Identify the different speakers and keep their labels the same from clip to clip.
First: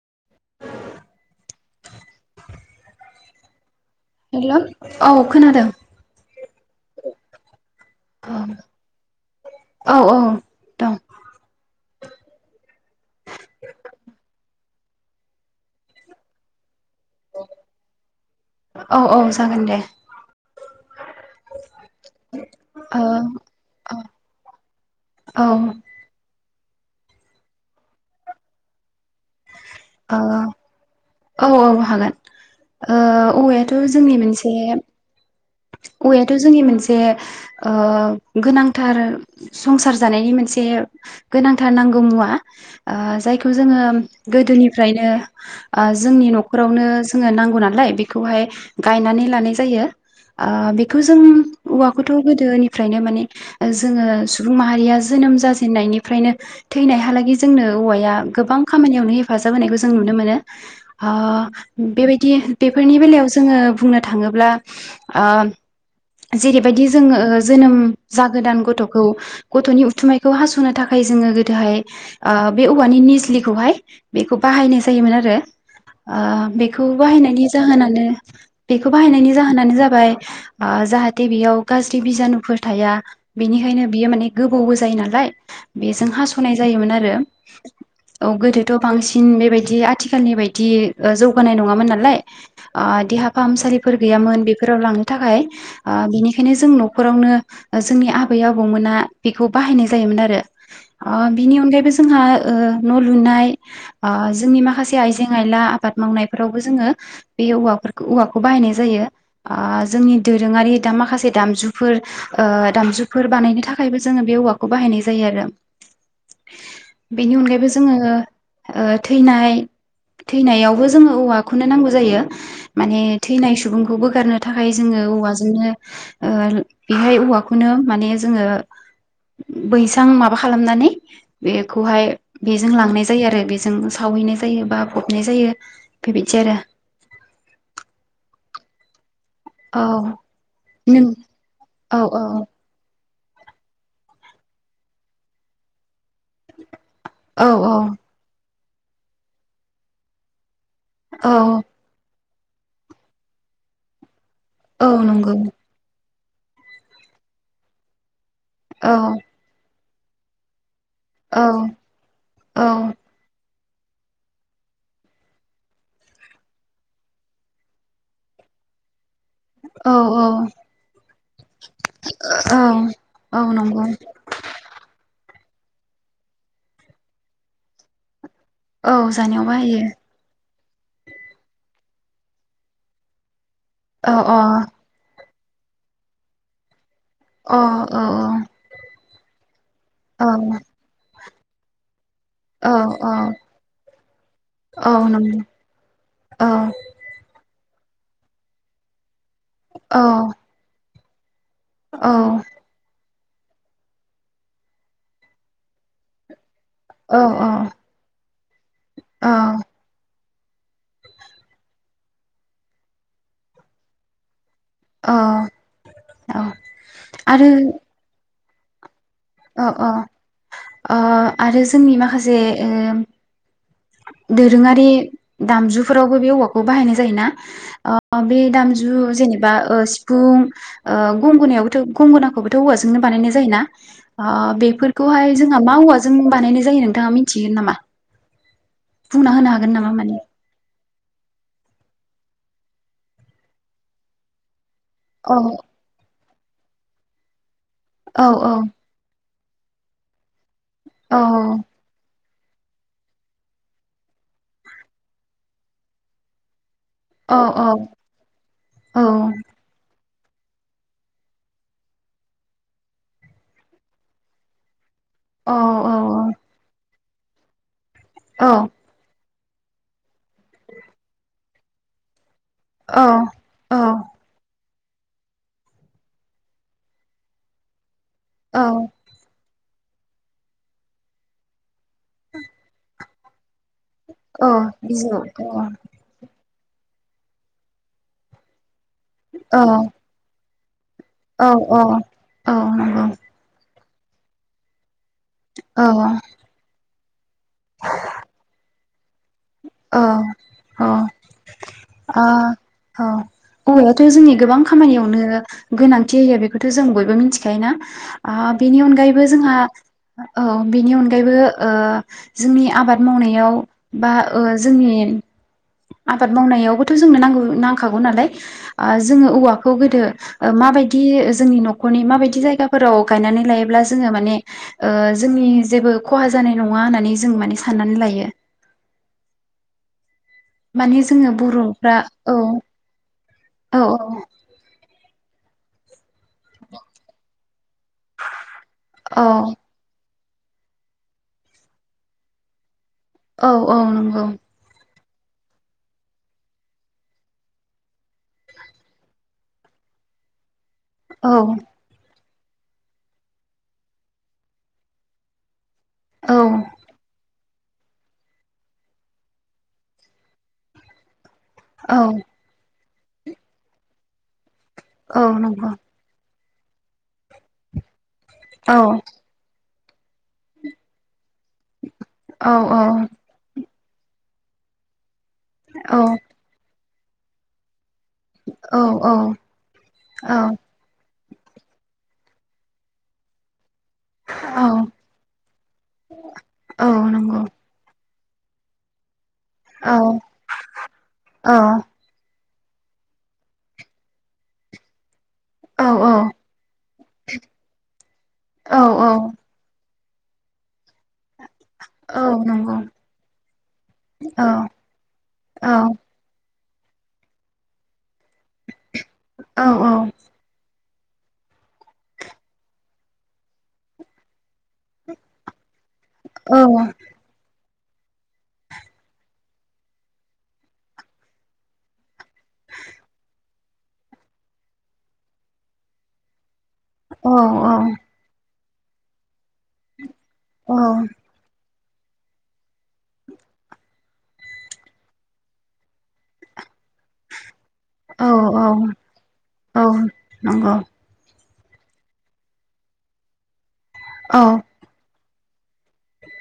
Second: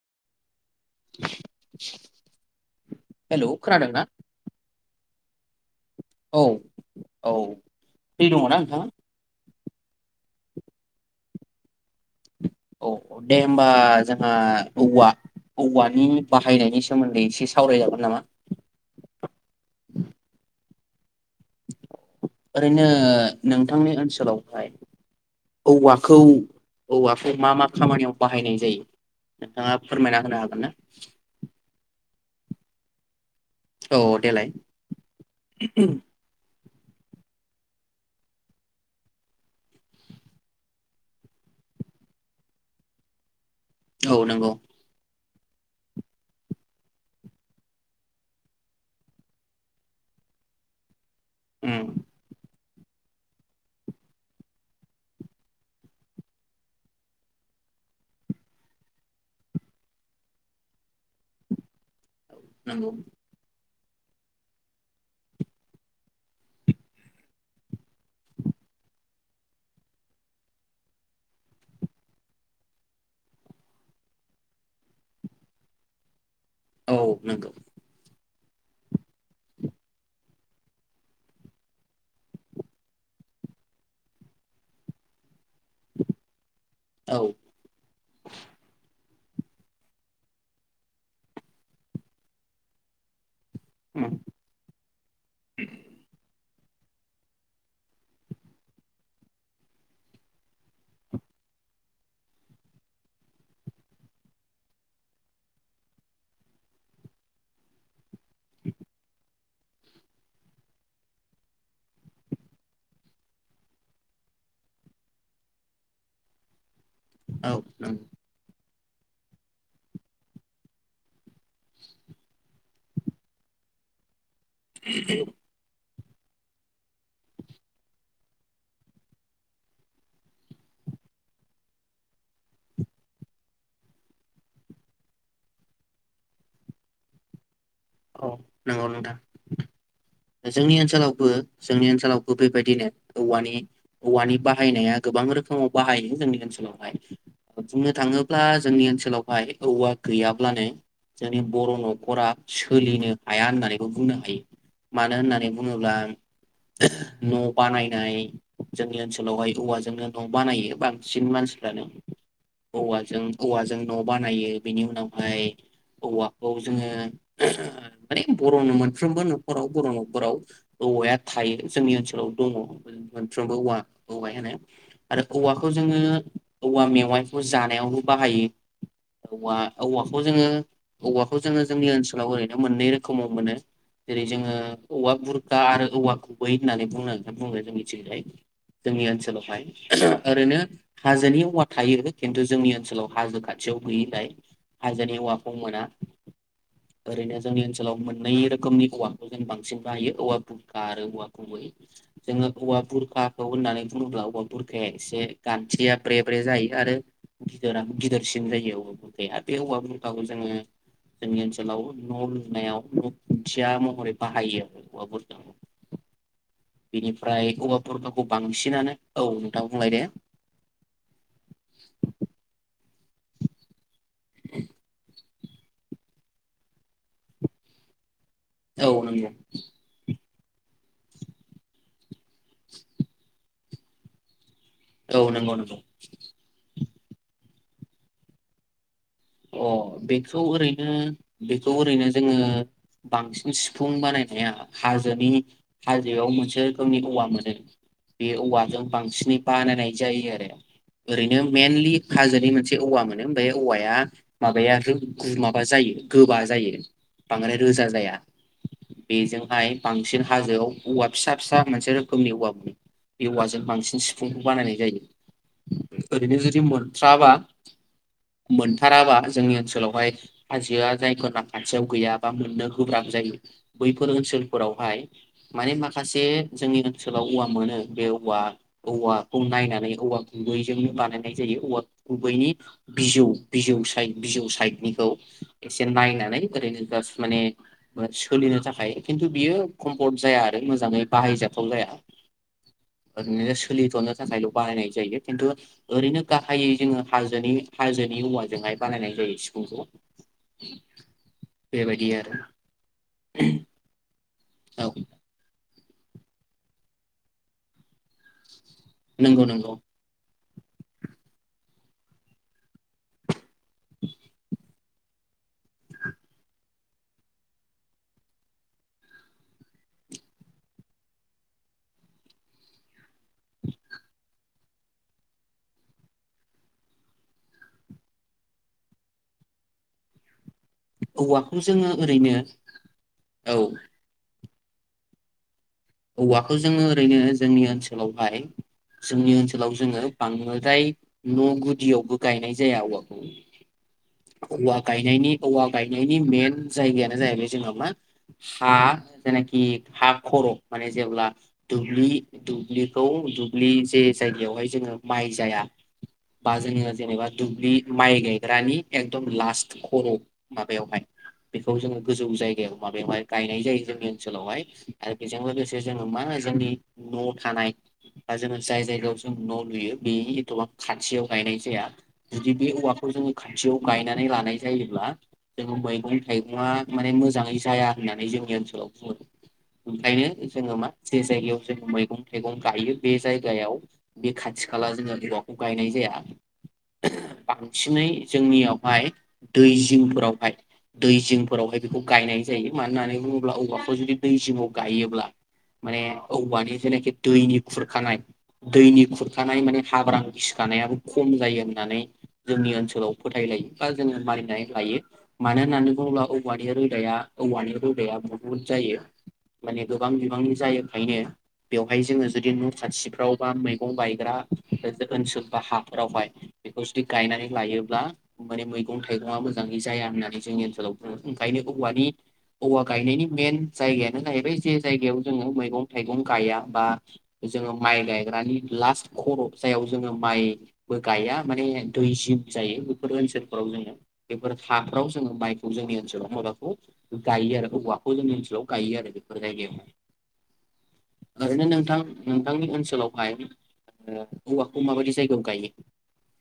Speaker 1: [inaudible]
Speaker 2: [unintelligible] Hello खोनादों ना?
Speaker 1: Hello औ खोनादों।
Speaker 2: औ औ। फ्रि
Speaker 1: औ
Speaker 2: दङना नोंथाङा?
Speaker 1: औ औ दं।
Speaker 2: औ दे होमबा जोंहा औवा औवानि बाहायनायनि सो सोमोन्दै एसे सावरायजागोन नामा?
Speaker 1: औ औ जागोन दे
Speaker 2: ओरैनो
Speaker 1: ओ
Speaker 2: नोंथांनि
Speaker 1: औ
Speaker 2: ओनसोलावहाय
Speaker 1: औ
Speaker 2: औवाखौ औवाखौ मा मा खामानियाव बाहायनाय जायो? नोंथाङा
Speaker 1: औ
Speaker 2: फोरमायना होनो हागोन ना
Speaker 1: औ औ औ हागोन। ओ औवायाथ'
Speaker 2: औ
Speaker 1: जोंनि
Speaker 2: देलाय
Speaker 1: मोनसे औवायाथ' जोंनि मोनसे जे ओ गोनांथार संसार जानायनि मोनसे गोनांथार नांगौ मुवा ओ जाय खौ जोङो
Speaker 2: औ नंगौ
Speaker 1: गोदोनिफ्रायनो ओ जोंनि न'खरावनो जोङो नांगौ नालाय बेखौहाय गायनानै लानाय जायो। ओ बे खौ जों
Speaker 2: उम
Speaker 1: औवाखौथ' गोदोनि फ्रायनो माने जोङो सुबुं माहारिया जोनोम जाजेननायनिफ्रायनो थैनायहालागै जोंनो औवाया गोबां खामानियावनो हेफाजाब होनायखौ जों नुनो मोनो हा बेबायदि
Speaker 2: नंगौ
Speaker 1: बेफोरनि बेलायाव जोङो बुंनो थाङोब्ला आं जेरैबायदि जोङो जोनोम जागोदान गथ'खौ गथ'नि उथुमायखौ हास'नो थाखाय जोङो गोदोहाय ओ बे औवानि निजलिखौहाय बेखौ बाहायनाय जायोमोन आरो आ बेखौ
Speaker 2: औ
Speaker 1: बाहायनायनि
Speaker 2: नंगौ
Speaker 1: जाहोनानो बेखौ बाहायनायनायनि जाहोनानो जाबाय जाहाथे बेयाव गाज्रि बिजानुफोर थाया बिनिखायनो बियो माने गोबौबो जायो नालाय बेजों हास'नाय जायोमोन आरो
Speaker 2: औ
Speaker 1: औ गोदोथ' बांसिन बेबायदि आथिखालनि बायदि जौगानाय नङामोन नालाय आ देहा फाहामसालि
Speaker 2: उम
Speaker 1: गैयामोन बेफोराव लांनो थाखाय ओ बेनिखायनो जों न'खरावनो जोंनि आबै आबौमोना बेखौ बाहायनाय जायोमोन आरो आ बिनि अनगायैबो जोंहा ओ न' लुनाय आ जोंनि माखासे आइजें आइला आबाद मावनायफोरावबो जोङो बे औवखफोरखौ औवाखौ बाहायनाय ओ जोंनि दोरोङारि दा माखासे दामजुफोर ओ दामजुफोर बानायनो थाखायबो जोङो बे औवाखौ बाहायनाय जायो आरो बेनि
Speaker 2: औ
Speaker 1: अनगायैबो जोङो
Speaker 2: नंगौ
Speaker 1: ओ थैनाय थैनायावबो जोङो औवाखौनो नांगौ जायो माने थैनाय सुबुंखौ बोगारनो थाखाय जोङो औवाजोंनो ओ बेहाय औवाखौनो माने जोङो बैसां माबा खालामनानै बेखौहाय बेजों लांनाय जायो आरो बेजों सावहैनाय जायो बा फबनाय जायो बेबायदि आरो
Speaker 2: नोंगौ नोंथां
Speaker 1: औ
Speaker 2: जोंनि
Speaker 1: नों
Speaker 2: ओनसोलावबो जोंनि
Speaker 1: औ औ
Speaker 2: ओनसोलावबो बेबायदिनो औवानि औवानि बाहायनाया गोबां रोखोमाव बाहायो जोंनि ओनसोलावहाय
Speaker 1: औ
Speaker 2: बुंनो थाङोब्ला जोंनि ओनसोलावहाय औवा गैयाब्लानो
Speaker 1: औ
Speaker 2: जोंनि बर' न'खरा सोलिनो हाया होननानैबो बुंनो हायो
Speaker 1: औ
Speaker 2: मानो
Speaker 1: नंगौ
Speaker 2: होननानै बुङोब्ला न' बानायनाय
Speaker 1: औ
Speaker 2: जोंनि ओनसोलावहाय औवाजों जोंनो न' बानायो बा बांसिन
Speaker 1: औ
Speaker 2: मानसिफ्रानो औवाजों औवाजों न' बानायो बेनि उनावहाय औवाखौ जोङो माने बर'नो मोनफ्रोमबो नख'राव बर'
Speaker 1: औ
Speaker 2: न'खराव औवाया थायो जोंनि ओनसोलाव दङ
Speaker 1: औ औ
Speaker 2: मोनफ्रोमबो औवा
Speaker 1: नंगौ
Speaker 2: औवायानो आरो औवाखौ जोङो औवा मेवाइखौ जानायावल' बाहायो
Speaker 1: औ जानायाव
Speaker 2: औवा
Speaker 1: बाहायो
Speaker 2: औवाखौ जोङो औवाखौ जोङो जोंनि ओनसोलाव ओरैनो मोननै रोखोमाव मोनो
Speaker 1: औ अ
Speaker 2: जेरै जोङो औवा बुर खा आरो औवा गुबोै होननानै बुंनायखौ
Speaker 1: अ औ
Speaker 2: जों मिथियो जोंनि ओनसोल [unintelligible]
Speaker 1: औ
Speaker 2: ओरैनो हाजोनि औवा थायो खिन्थु जोंनि
Speaker 1: औ
Speaker 2: ओनसोलाव
Speaker 1: औ
Speaker 2: हाजो खाथियाव गैयिलाय
Speaker 1: औ
Speaker 2: हाजोनि
Speaker 1: नंगौ
Speaker 2: औवाखौ मोना
Speaker 1: औ
Speaker 2: ओरैनो जोंनि ओनसो सोलाव मोननै रोखोमनि औवा जों बांसिन
Speaker 1: औ
Speaker 2: बाहायो औवा बुरखा आरो औवा गुबै
Speaker 1: औ
Speaker 2: जोङो हौवा बुरखा औ होन्नानै बुङोब्ला औवा बुरखाया एसे गान्थिया ब्रे ब्रे जायो आरो
Speaker 1: औ
Speaker 2: गिदिरानो गिदिर सिन जायो औवा
Speaker 1: औ
Speaker 2: बुरखाया बे औवा बुरखाखौ जों जोङो जोंनि ओनसोलाव न' लुनायाव [unintelligible] या महरै बाहायो औवा
Speaker 1: औ
Speaker 2: [unintelligible] बेनिफ्राय
Speaker 1: आरो
Speaker 2: औवा बुरखाखौ बांसिनानो नोंथां
Speaker 1: औ औ
Speaker 2: बुंलाय दे
Speaker 1: ओ आरो जोंनि माखासे ओ दोरोङारि दामजुफोरावबो बे औवाखौ बाहायनाय जायोना ओ बे
Speaker 2: औ
Speaker 1: दामजु
Speaker 2: नंगौ
Speaker 1: जेनेबा ओ सिफुं ओ गंगोनायावबोथ' गंगोना खौबोथ' औवाजोंनो बानायनाय जायोना ओ बे
Speaker 2: औ
Speaker 1: फोरखौहाय
Speaker 2: नंगौ
Speaker 1: जोंहा मा
Speaker 2: नंगौ
Speaker 1: औवाजों बानायनाय जायो नों थाङा मिथियो नामा? बुंना होनो हागोन नामा माने?
Speaker 2: नो बेखौ ओरैनो जोङो बांसिन सिफुं बानायनाया हाजोनि
Speaker 1: औ
Speaker 2: हा याव मोनसे रोखोमनि औवा मोनो
Speaker 1: औ
Speaker 2: बे
Speaker 1: औ
Speaker 2: औवाजों बांसिनै बानायनाय जायो आरो
Speaker 1: औ
Speaker 2: ओरैनो मेनलि हाजोनि मोनसे औवा मोनो ओमफ्राय औवाया माबाया गोब-गु माबा जायो गोबा जायो
Speaker 1: औ
Speaker 2: बांद्राय रोजा जाया
Speaker 1: औ
Speaker 2: बेजोंहाय बांसिन हाजोआव औवा फिसा फिसा मोनसे रोखोमनि औवा मोनो बे औवाजों बांसिन सिफुंखौ बानायनाय
Speaker 1: औ
Speaker 2: जायो नो जदि मोन थ्राबा
Speaker 1: औ
Speaker 2: साखि जोंनि ओनसोलावहाय हाजोआ जायफोरना खाथियाव गैया बा मोननो
Speaker 1: औ
Speaker 2: गोब्राब जायो
Speaker 1: औ
Speaker 2: बैफोर ओनसोलफोराव हाय माने माखासे जोंनि ओनसोलाव औवा मोनो बेयाव औवा
Speaker 1: औ
Speaker 2: औवाखौ नायनानै औवा गुवैजोंनो बानायनाय जायो औवा गुवैनि बिजौ बिजौ साइद बिजौ
Speaker 1: औ
Speaker 2: साइडनिखौ
Speaker 1: बिजौ औ
Speaker 2: एसे नायनानै ओरैनो जास माने ओ सोलिनो थाखाय। किन्थु बियो कम्फर्ट जाया आरो। नों मोजाङै।
Speaker 1: औ
Speaker 2: बाहायजाथाव
Speaker 1: औ
Speaker 2: जाया
Speaker 1: औ नंगौ।
Speaker 2: ओरैनो सोलिथनो थाखायल बाहायनाय जानो। खिन्थु
Speaker 1: औ
Speaker 2: ओरैनो गाहायै जोङो। हाजो हाजोनि औवानि। ओजोंहाय बानायनाय। जायो सिफुंखौ
Speaker 1: औ औ
Speaker 2: बेबायदि
Speaker 1: ओ
Speaker 2: आरो
Speaker 1: औ औवायाथ' जोंनि। गोबां
Speaker 2: औ
Speaker 1: खामानियावनो। गोनांथि होयो बेखौथ' जों बयबो मिथिखायो ना ओ। बेनि अनगायैबो
Speaker 2: नंगौ
Speaker 1: जोंहा।
Speaker 2: नंगौ
Speaker 1: औ बेनि अनगायैबो ओ जोंनि आबाद मावनायाव। बा ओ जोंनि। आबाद मावनायावबोथ' जोंनो नांगौ नांखागौ नालाय जोङो औवाखौ गोदो माबायदि जोंनि न'खरनि मा बायदि जायगाफोराव। गायनानै लायोब्ला जोङो माने। ओ जोंनि जेबो खहा जानाय नङा होननानै जों माने साननानै लायो। माने जोङो
Speaker 2: औवाखौ जोङो
Speaker 1: बर'फ्रा
Speaker 2: ओरैनो
Speaker 1: औ औ औ।
Speaker 2: औवाखौ जोङो ओरैनो जोंनि ओनसोलावहाय
Speaker 1: औ
Speaker 2: जोंनि ओनसोलाव जोङो बांद्राय न' गुदियावबो गायनाय जाया औवाखौ।
Speaker 1: औ औ नंगौ।
Speaker 2: औवा गायनायनि औवा गायनायनि मेन जायगायानो जाहैबाय जोंहा मा हा जायनाखि हा खर'। माने जेब्ला
Speaker 1: औ
Speaker 2: दुब्लि दुब्लिखौ दुब्लि जे जायगायावहाय जोङो माइ जाया
Speaker 1: औ
Speaker 2: बाजोङो जेनेबा दुब्लि माइ गायग्रानि एकदम लास्ट खर' माबायावहाय बेखौ जोङो
Speaker 1: औ
Speaker 2: गोजौ जायगायाव माबेवहाइ गायनाय जायो जोंनि ओनसोलावहाय। [unintelligible]
Speaker 1: औ
Speaker 2: बेजों
Speaker 1: नंगौ
Speaker 2: लोगोसे जोङो मा? जोंनि न'आव थानाय। बा जोङो
Speaker 1: औ
Speaker 2: जाय जायगायाव जों न' लुयो। बे एथ'बा खाथियाव गायनाय जाया
Speaker 1: औ
Speaker 2: जुदि बे
Speaker 1: औ
Speaker 2: औवाखौ जोङो खाथियाव गायनानै लानाय जायोब्ला जोङो
Speaker 1: औ
Speaker 2: मैगं थाइगंआ माने मोजाङै जाया होननानै जोंनि
Speaker 1: औ
Speaker 2: ओनसोलाव बुङो।
Speaker 1: औ
Speaker 2: ओंखायनो जोङो मा जे जायगायाव जों मैगं थाइगं गायो बे जायगायाव बे खाथि खाला जोङो औवाखौ गायनाय
Speaker 1: औ
Speaker 2: जाया।
Speaker 1: नंगौ
Speaker 2: बांसिनै जोंनियावहाय दै
Speaker 1: औ
Speaker 2: जिंफोरावहाय दै
Speaker 1: औ
Speaker 2: जिंफोरावहाय बेखौ गायनाय जायो मानो होननानै बुङोब्ला औवाखौ जु दै जिंआव गायोब्ला माने
Speaker 1: औ
Speaker 2: औवानि जेनाखि दैनि खुरखानाय
Speaker 1: औ
Speaker 2: दैनि
Speaker 1: औ
Speaker 2: खुरखानाय माने हाब्रां गिसिखानायाबो खम जायो होननानै
Speaker 1: औ
Speaker 2: जोंनि
Speaker 1: नंगौ
Speaker 2: ओनसोलाव फोथायलायो बा जोङो
Speaker 1: औ
Speaker 2: मानिनानै लायो। मानो
Speaker 1: औ
Speaker 2: होननानै बुङोब्ला औ औवानि रोदाया औवानि रोदाया गुबुन गुबुन जायो।
Speaker 1: औ
Speaker 2: माने गोबां
Speaker 1: औ
Speaker 2: बिबांनि जायो। खायनो बेवहाय जोङो जुदि न' खाथिफ्राव बा मैगं बायग्रा ओनसोल बा हा रावहाय बेखौ जुदि गायनानै लायो ब्ला माने मैगं थाइगंआ मोजाङै जाया होननानै जोंनि ओनसोलाव बुङो ओंखायनो औवानि औवा गायनायनि मेन जायगाया नाथाय जे जायगायाव जोङो मैगं थाइगं गाया बा जोङो माइ गायग्रानि लास्ट खर' जायाव जोङो
Speaker 1: औ
Speaker 2: माइबो गाया माने दै जिं जायो बेफोर ओनसोलफोराव जोङो बेफोर हाफ्राव जोङो माइखौ जोंनि ओनसोलाव माबाखौ गायो आरो औवाखौ जोंनि ओनसोलाव गायो आरो बेफोर
Speaker 1: औ
Speaker 2: जायगायाव
Speaker 1: औ नंगौ
Speaker 2: ओरैनो नोंथां नोंथांनि ओनसोलावहाय ओ
Speaker 1: औ
Speaker 2: औवाखौ माबायदि जायगायाव गायो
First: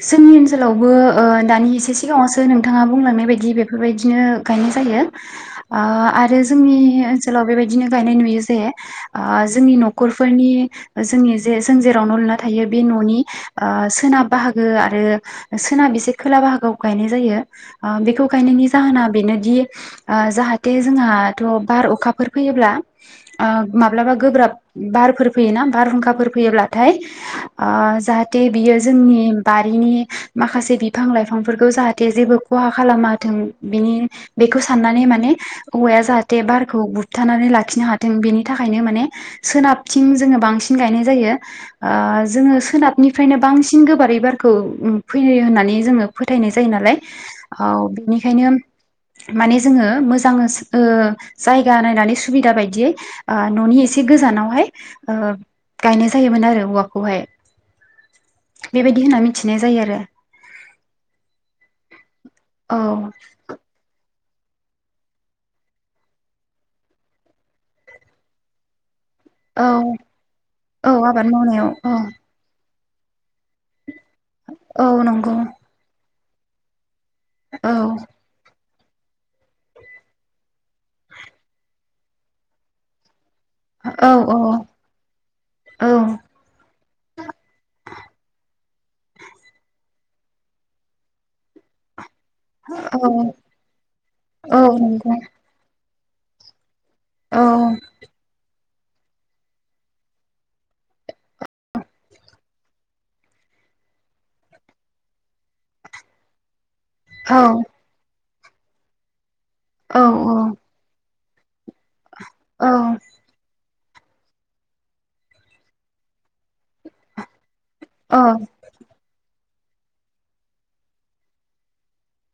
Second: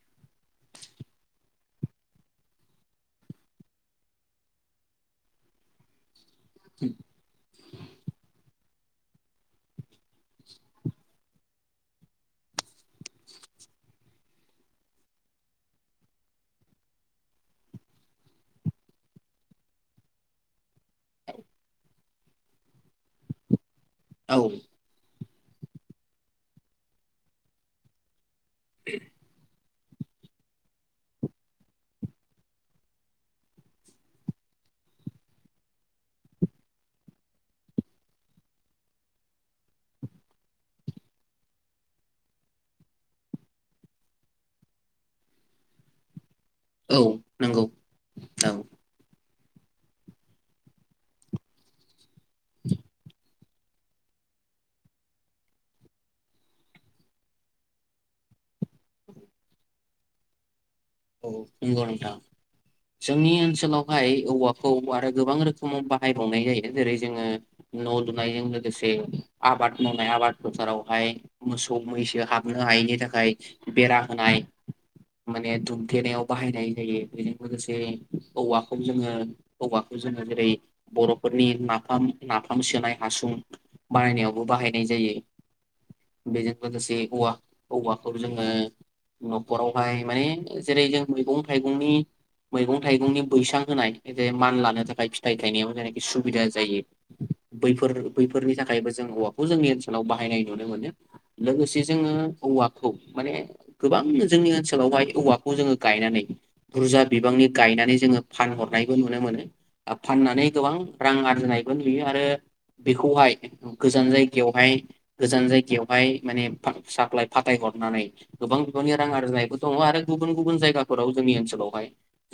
Speaker 1: जोंनि ओनसोलावबो ओ दानि एसे सिगाङावसो नोंथाङा बुंलांनाय बायदि बेफोरबायदिनो गायनाय जायो ओ आ आरो जोंनि ओनसोलाव बेबायदिनो गायनाय नुयो जे ओ जोंनि न'खरफोरनि जोंनि जे जों जेराव न' लुना थायो बे न'नि ओ सोनाब बाहागो आरो सोनाब एसे खोला बाहागोआव गायनाय जायो बेखौ गायनायनि जाहोना बेनोदि जाहा दे जोंहाथ' बार अखा फोरफोर फैयोब्ला ओ माब्लाबा
Speaker 2: औ
Speaker 1: गोब्राब बारफोर फैयोना बारहुंखाफोर फैयोब्लाथाय ओ जाहा थे बियो जोंनि बारिनि माखासे बिफां लाइफांफोरखौ जाहाथे जेबो खहा खालामाथों बिनि बेखौ साननानै माने औवाया जाहाथे बारखौ बुबथानानै लाखिनो हाथों बेनि थाखायनो माने सोनाबथिं जोङो बांसिन गायनाय जायो ओ जोङो सोनाबनिफ्रायनो बांसिन गोबारै बारखौ ओम फोयो होननानै जोङो फोथायनाय जायो नालाय
Speaker 2: औ नंगौ
Speaker 1: औ बेनिखायनो
Speaker 2: औ
Speaker 1: माने जोङो मोजां ओ जायगा नायनानै सुबिदा बायदियै ओ न'नि एसे गोजानावहाय ओ गायनाय जायोमोन आरो औवाखौहाय बेबाय बिदि होनना मिथिनाय जायो आरो
Speaker 2: औ नोंगौ नोंथां
Speaker 1: औ
Speaker 2: जोंनि ओनसोलावहाय औवाखौ आरो गोबां रोखोमाव बाहायबावनाय जायो जेरै जोङो न' लुनायजों लोगोसे
Speaker 1: औ
Speaker 2: आबाद मावनाय आबाद
Speaker 1: औ
Speaker 2: फोथारावहाय
Speaker 1: आबाद मावनायाव
Speaker 2: मोसौ
Speaker 1: औ
Speaker 2: मैसो हाबनो हायैनि थाखाय बेरा नाय
Speaker 1: औ नंगौ
Speaker 2: माने दुम गेनायाव बाहायनाय जायो। बेजों
Speaker 1: औ
Speaker 2: लोगोसे औवा जोङो हौवाखौ जोङो जेरै बर'फोरनि नाफाम नाफाम सोनाय हासुं।
Speaker 1: औ
Speaker 2: बानायनायावबो बाहायनाय
Speaker 1: औ
Speaker 2: जायो बेजों लोगोसे औवा औवाखौ जोङो न'खरावहाय। मानिे जेरै जों मैगं थाइगंनि मैगं थाइगंनि बैसां होनाय जे
Speaker 1: औ
Speaker 2: मान लानो थाखाय
Speaker 1: नंगौ
Speaker 2: फिथायाइ थायनायाव जेने। सुबिदा जायो।
Speaker 1: औ
Speaker 2: बैफोर बैफोरनि ज थाखायबो जों औवाखौ जोंनि ओनसोलाव बाहायनाय नुनो मोनो लोगोसे जोङो औवाखौ माने गोबां जोंनि ओनसोलावहाय औवा।। खौ जोङो गायनानै। बुरजा
Speaker 1: औ
Speaker 2: बिबांनि गायनानै जोङो फानहरनायबो नुनो मोनो।
Speaker 1: औ
Speaker 2: फाननानै गोबां। रां आरजिनाय। नुयो आरो
Speaker 1: औ
Speaker 2: बेखौहाय। गोजान जायगायावहाय गोजान जायगायावहाय माने फा साप्लाय फा फाथायहरनानै
Speaker 1: औ
Speaker 2: गोबां बिांनि रां आरजिनायखौ। दं आरो। गुबुन गुबुन जायगाफोराव जोंनि ओनसोलावहाय।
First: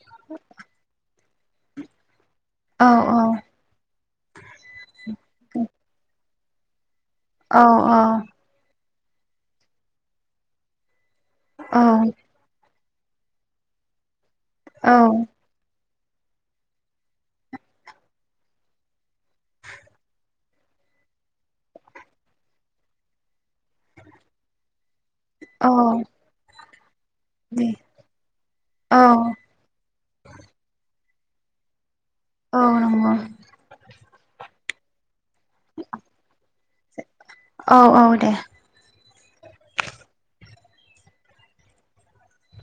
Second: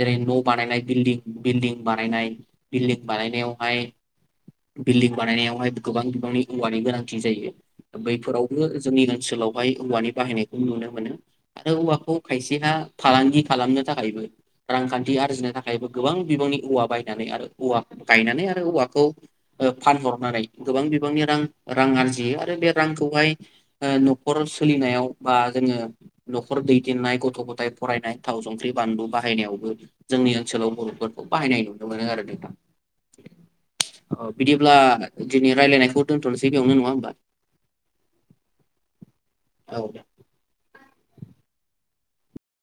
Speaker 2: जेरै न' बानायाय बिल्डि। बिल्दिं बानायनाय।
Speaker 1: औ
Speaker 2: बिल्डिं
Speaker 1: नंगौ
Speaker 2: बानायनायावहाय बिल्डिं बानायनायावहाय गोबां बिबांनि। मुवानि गोनांथि। जायो बैफोरावबो। जोंनि ओनसोलावहाय औवानि बाहायनायखौ नुनो मोनो। नोंक माखौ। देहा फालांगि खालामनो थाखायबो। रांखान्थि आरजिनो थाखायबो। गोबां बिबांनि औवा बायनानै आरो औवा गायनानै आरो औवाखौ फानहरनानै गोबां बिबांनि रां रां आरजियो आरो बे रांखौहाय न'खर सोलिनायाव। बा जोङो न'खर दै दैदेननाय। गथ' गथाय फरायनाय थाव, संख्रि, बानलु बाहायनायावबो जोंनि ओनसोलाव बर'फोरा। बाहायनायखौ। [inaudible] अब्ला दिनै रायज्लायनायखौ दोनथ'नोसै बेयावनो नङा होमबा।
Speaker 1: औ औ दे।
Speaker 2: औ